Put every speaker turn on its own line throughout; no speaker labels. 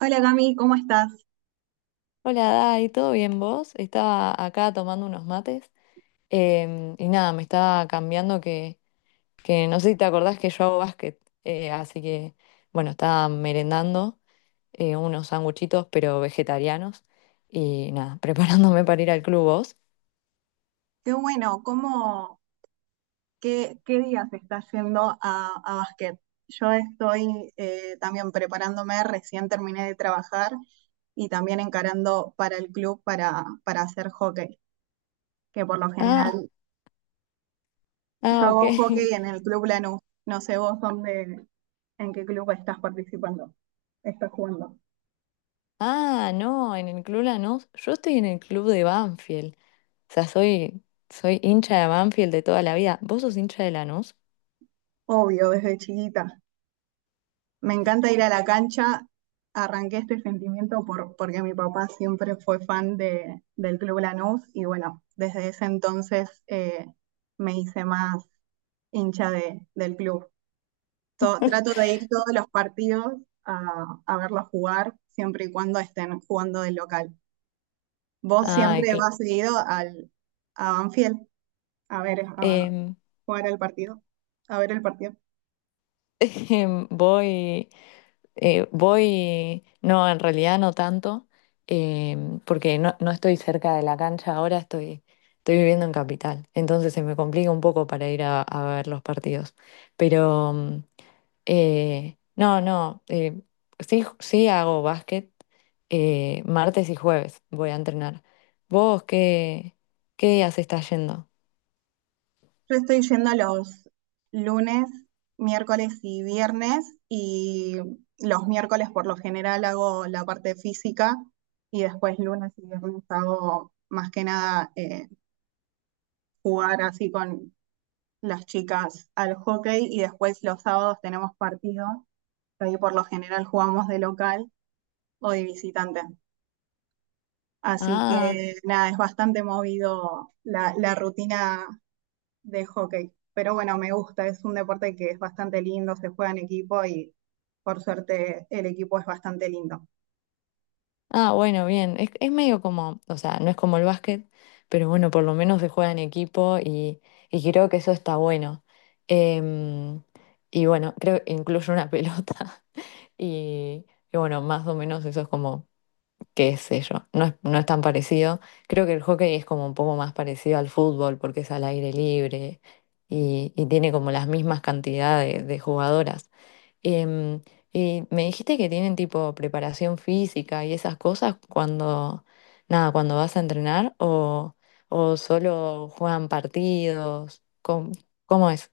Hola Cami, ¿cómo estás?
Hola, Dai, ¿todo bien vos? Estaba acá tomando unos mates y nada, me estaba cambiando que no sé si te acordás que yo hago básquet, así que bueno, estaba merendando unos sanguchitos pero vegetarianos y nada, preparándome para ir al club vos.
Qué bueno, ¿qué día se está yendo a básquet? Yo estoy también preparándome, recién terminé de trabajar y también encarando para el club para hacer hockey, que por lo
Ah,
general yo
ah, ok.
hago hockey en el Club Lanús. No sé vos en qué club estás participando, estás jugando.
Ah, no, en el club Lanús, yo estoy en el club de Banfield, o sea, soy hincha de Banfield de toda la vida. ¿Vos sos hincha de Lanús?
Obvio, desde chiquita. Me encanta ir a la cancha. Arranqué este sentimiento porque mi papá siempre fue fan del Club Lanús y bueno, desde ese entonces me hice más hincha del club. Trato de ir todos los partidos a verlos jugar, siempre y cuando estén jugando del local. ¿Vos
Ah,
siempre vas seguido a Banfield a ver, a jugar el partido? A ver el partido.
Voy, voy, no, en realidad no tanto, porque no estoy cerca de la cancha ahora, estoy viviendo en Capital, entonces se me complica un poco para ir a ver los partidos. Pero no, no, sí, sí hago básquet martes y jueves, voy a entrenar. ¿Vos qué días estás yendo?
Yo estoy yendo los lunes, miércoles y viernes y los miércoles por lo general hago la parte física y después lunes y viernes hago más que nada jugar así con las chicas al hockey y después los sábados tenemos partido. Ahí por lo general jugamos de local o de visitante. Así
Ah.
que nada, es bastante movido la rutina de hockey. Pero bueno, me gusta, es un deporte que es bastante lindo, se juega en equipo y por suerte el equipo es bastante lindo.
Ah, bueno, bien. Es medio como, o sea, no es como el básquet, pero bueno, por lo menos se juega en equipo y creo que eso está bueno. Em, y bueno, creo que incluye una pelota. Y, y bueno, más o menos eso es como, qué sé yo, no es tan parecido. Creo que el hockey es como un poco más parecido al fútbol porque es al aire libre y tiene como las mismas cantidades de jugadoras. Em, y me dijiste que tienen tipo preparación física y esas cosas nada, cuando vas a entrenar o solo juegan partidos, cómo es?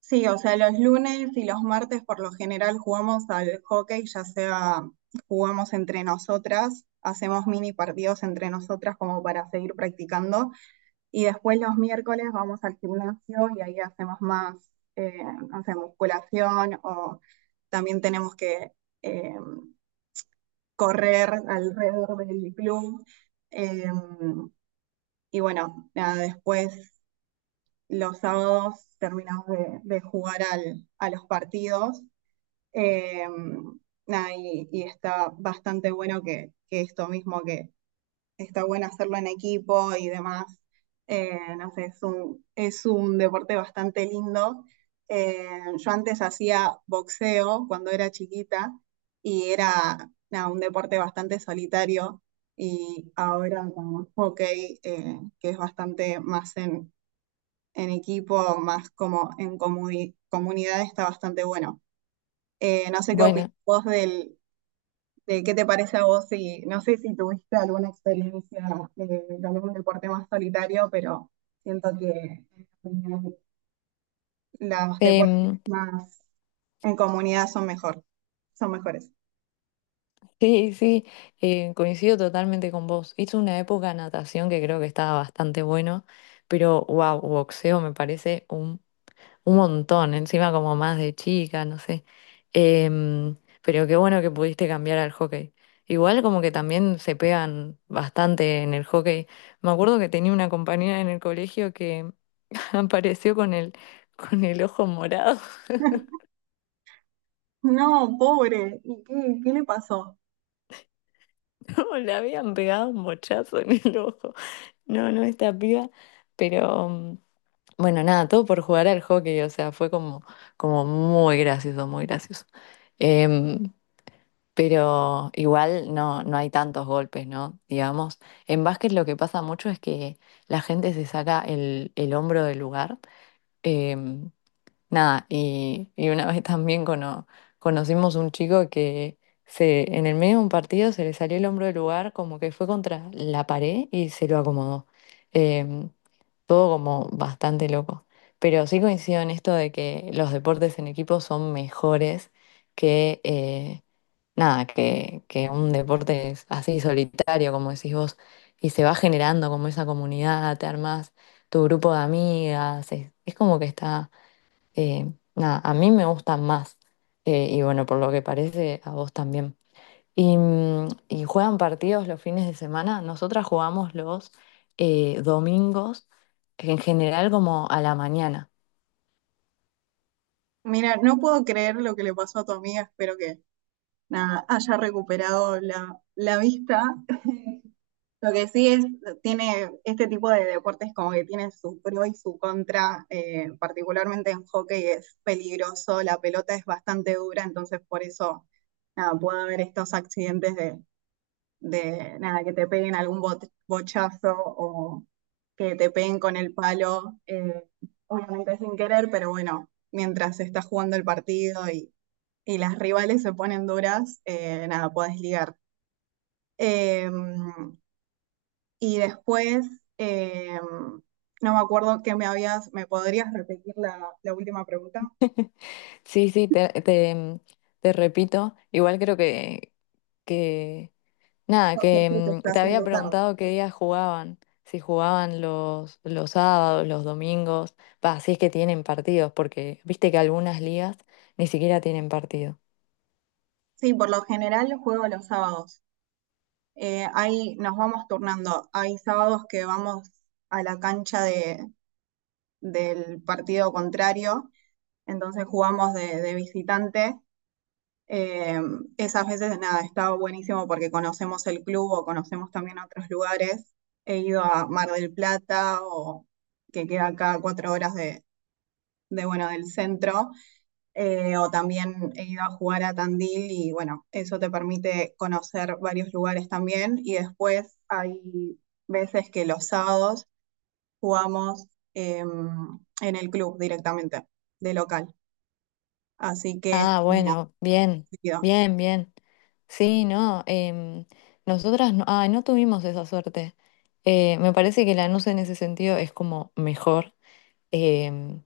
Sí, o sea, los lunes y los martes por lo general jugamos al hockey, ya sea jugamos entre nosotras, hacemos mini partidos entre nosotras como para seguir practicando y después los miércoles vamos al gimnasio y ahí hacemos más, eh, no sé, musculación o también tenemos que eh, correr alrededor del club. Eh, y bueno, nada, después los sábados terminamos de jugar a los partidos. Eh, nada, y, está bastante bueno que esto mismo que, está bueno hacerlo en equipo y demás. No sé, es un deporte bastante lindo. Eh, yo antes hacía boxeo cuando era chiquita y era nada, un deporte bastante solitario y ahora con hockey, que es bastante más en equipo, más como en comunidad, está bastante bueno. No sé qué opinas
Bueno,
vos de qué te parece a vos y no sé si tuviste alguna experiencia de algún deporte más solitario, pero siento que en mi opinión, los deportes
em,
más en comunidad son mejor, son mejores.
sí, sí, coincido totalmente con vos. Hice una época de natación que creo que estaba bastante bueno, pero wow, boxeo me parece un montón, encima como más de chica, no sé. Em, pero qué bueno que pudiste cambiar al hockey. Igual como que también se pegan bastante en el hockey. Me acuerdo que tenía una compañera en el colegio que apareció con con el ojo morado.
No, pobre, ¿y qué le pasó?
No, le habían pegado un bochazo en el ojo. No, no, esta piba. Pero bueno, nada, todo por jugar al hockey. O sea, fue como, como muy gracioso, muy gracioso. Em, Pero igual no, no hay tantos golpes, ¿no? Digamos, en básquet lo que pasa mucho es que la gente se saca el hombro del lugar. Em, Nada, y una vez también conocimos un chico que en el medio de un partido se le salió el hombro del lugar como que fue contra la pared y se lo acomodó. Em, Todo como bastante loco. Pero sí coincido en esto de que los deportes en equipo son mejores que, nada, que un deporte es así solitario, como decís vos, y se va generando como esa comunidad, te armas tu grupo de amigas, es como que está, nada, a mí me gustan más, y bueno, por lo que parece, a vos también. Y, mm, y juegan partidos los fines de semana. Nosotras jugamos los domingos, en general como a la mañana.
Mira, no puedo creer lo que le pasó a tu amiga, espero que nada, haya recuperado la vista. Lo que sí es, tiene este tipo de deportes como que tiene su pro y su contra, particularmente en hockey es peligroso, la pelota es bastante dura, entonces por eso nada, puede haber estos accidentes de nada, que te peguen algún bochazo o que te peguen con el palo, obviamente sin querer, pero bueno, mientras se está jugando el partido, y las rivales se ponen duras, nada, puedes ligar. Em, y después, eh, no me acuerdo que me habías, ¿me podrías repetir la última pregunta?
Sí, sí, te repito, igual creo que nada,
Porque esto te
que
está
mm, te había
haciendo tarde.
preguntado qué días jugaban, si jugaban los sábados, los domingos, pa, si es que tienen partidos, porque viste que algunas ligas ni siquiera tienen partido.
Sí, por lo general juego los sábados. Ahí nos vamos turnando. Hay sábados que vamos a la cancha del partido contrario, entonces jugamos de visitante. Eh, Esas veces, nada, estaba buenísimo porque conocemos el club o conocemos también otros lugares. He ido a Mar del Plata o que queda acá a 4 horas de bueno, del centro, o también he ido a jugar a Tandil y bueno, eso te permite conocer varios lugares también. Y después hay veces que los sábados jugamos en el club directamente, de local. Así que es
Ah,
como...
bueno, bien,
seguido.
bien, bien. Sí, no, nosotras no, ah, no tuvimos esa suerte. Me parece que Lanús en ese sentido es como mejor, em,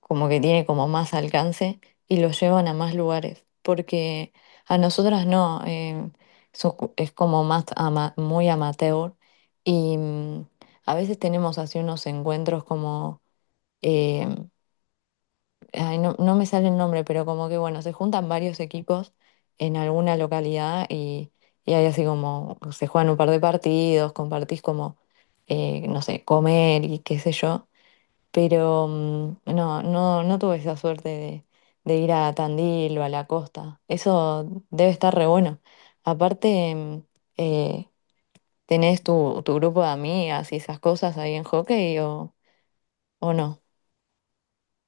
como que tiene como más alcance y lo llevan a más lugares, porque a nosotras no, es como más muy amateur y mm, a veces tenemos así unos encuentros como em, ay, no, no me sale el nombre, pero como que bueno, se juntan varios equipos en alguna localidad y hay así como, se juegan un par de partidos, compartís como, no sé, comer y qué sé yo, pero no, no, no tuve esa suerte de ir a Tandil o a la costa, eso debe estar re bueno. Aparte, mm, eh, ¿tenés tu grupo de amigas y esas cosas ahí en hockey o no?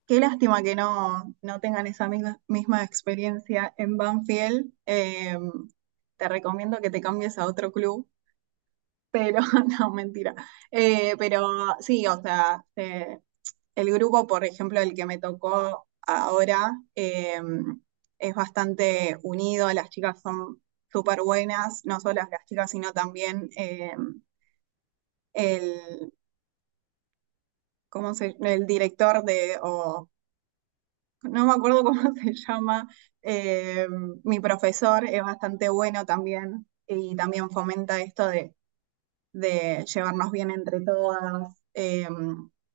Qué lástima que no, no tengan esa misma, misma experiencia en Banfield. Te recomiendo que te cambies a otro club, pero no, mentira. Pero sí, o sea, el grupo, por ejemplo, el que me tocó ahora, es bastante unido, las chicas son súper buenas, no solo las chicas, sino también el, ¿cómo el director de, o no me acuerdo cómo se llama, eh, mi profesor es bastante bueno también y también fomenta esto de llevarnos bien entre todas,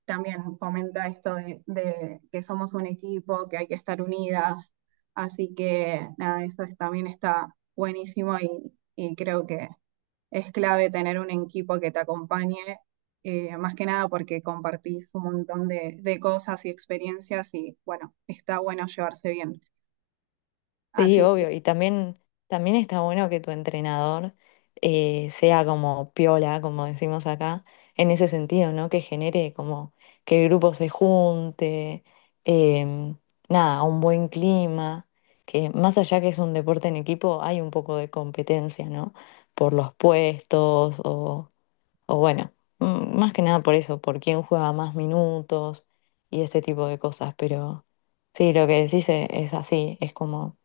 también fomenta esto de que somos un equipo, que hay que estar unidas, así que nada, eso es- también está buenísimo y creo que es clave tener un equipo que te acompañe, más que nada porque compartís un montón de cosas y experiencias y bueno, está bueno llevarse bien.
Sí,
Así que
obvio. Y también, también está bueno que tu entrenador sea como piola, como decimos acá, en ese sentido, ¿no? Que genere como que el grupo se junte, em, nada, un buen clima, que más allá que es un deporte en equipo, hay un poco de competencia, ¿no? Por los puestos o bueno, mm, más que nada por eso, por quién juega más minutos y ese tipo de cosas, pero... Sí, lo que decís es así, es como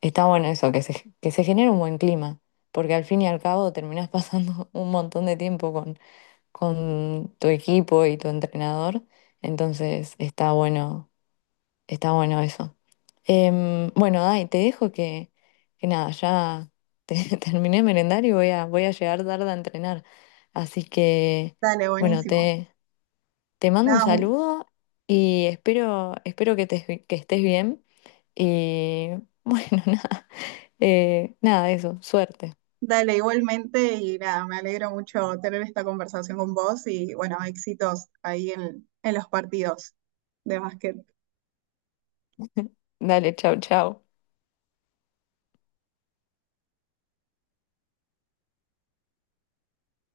está bueno eso, que se genere un buen clima, porque al fin y al cabo terminás pasando un montón de tiempo con tu equipo y tu entrenador, entonces está bueno eso. Bueno, Dai, te dejo que nada, ya terminé de merendar y voy voy a llegar tarde a entrenar. Así que,
dale,
bueno,
buenísimo.
te mando un
Nada, un-
saludo y espero, espero que estés bien y bueno, nada, nada, eso, suerte.
dale igualmente y nada, me alegro mucho tener esta conversación con vos y bueno, éxitos ahí en los partidos de básquet.
Dale, chao, chao.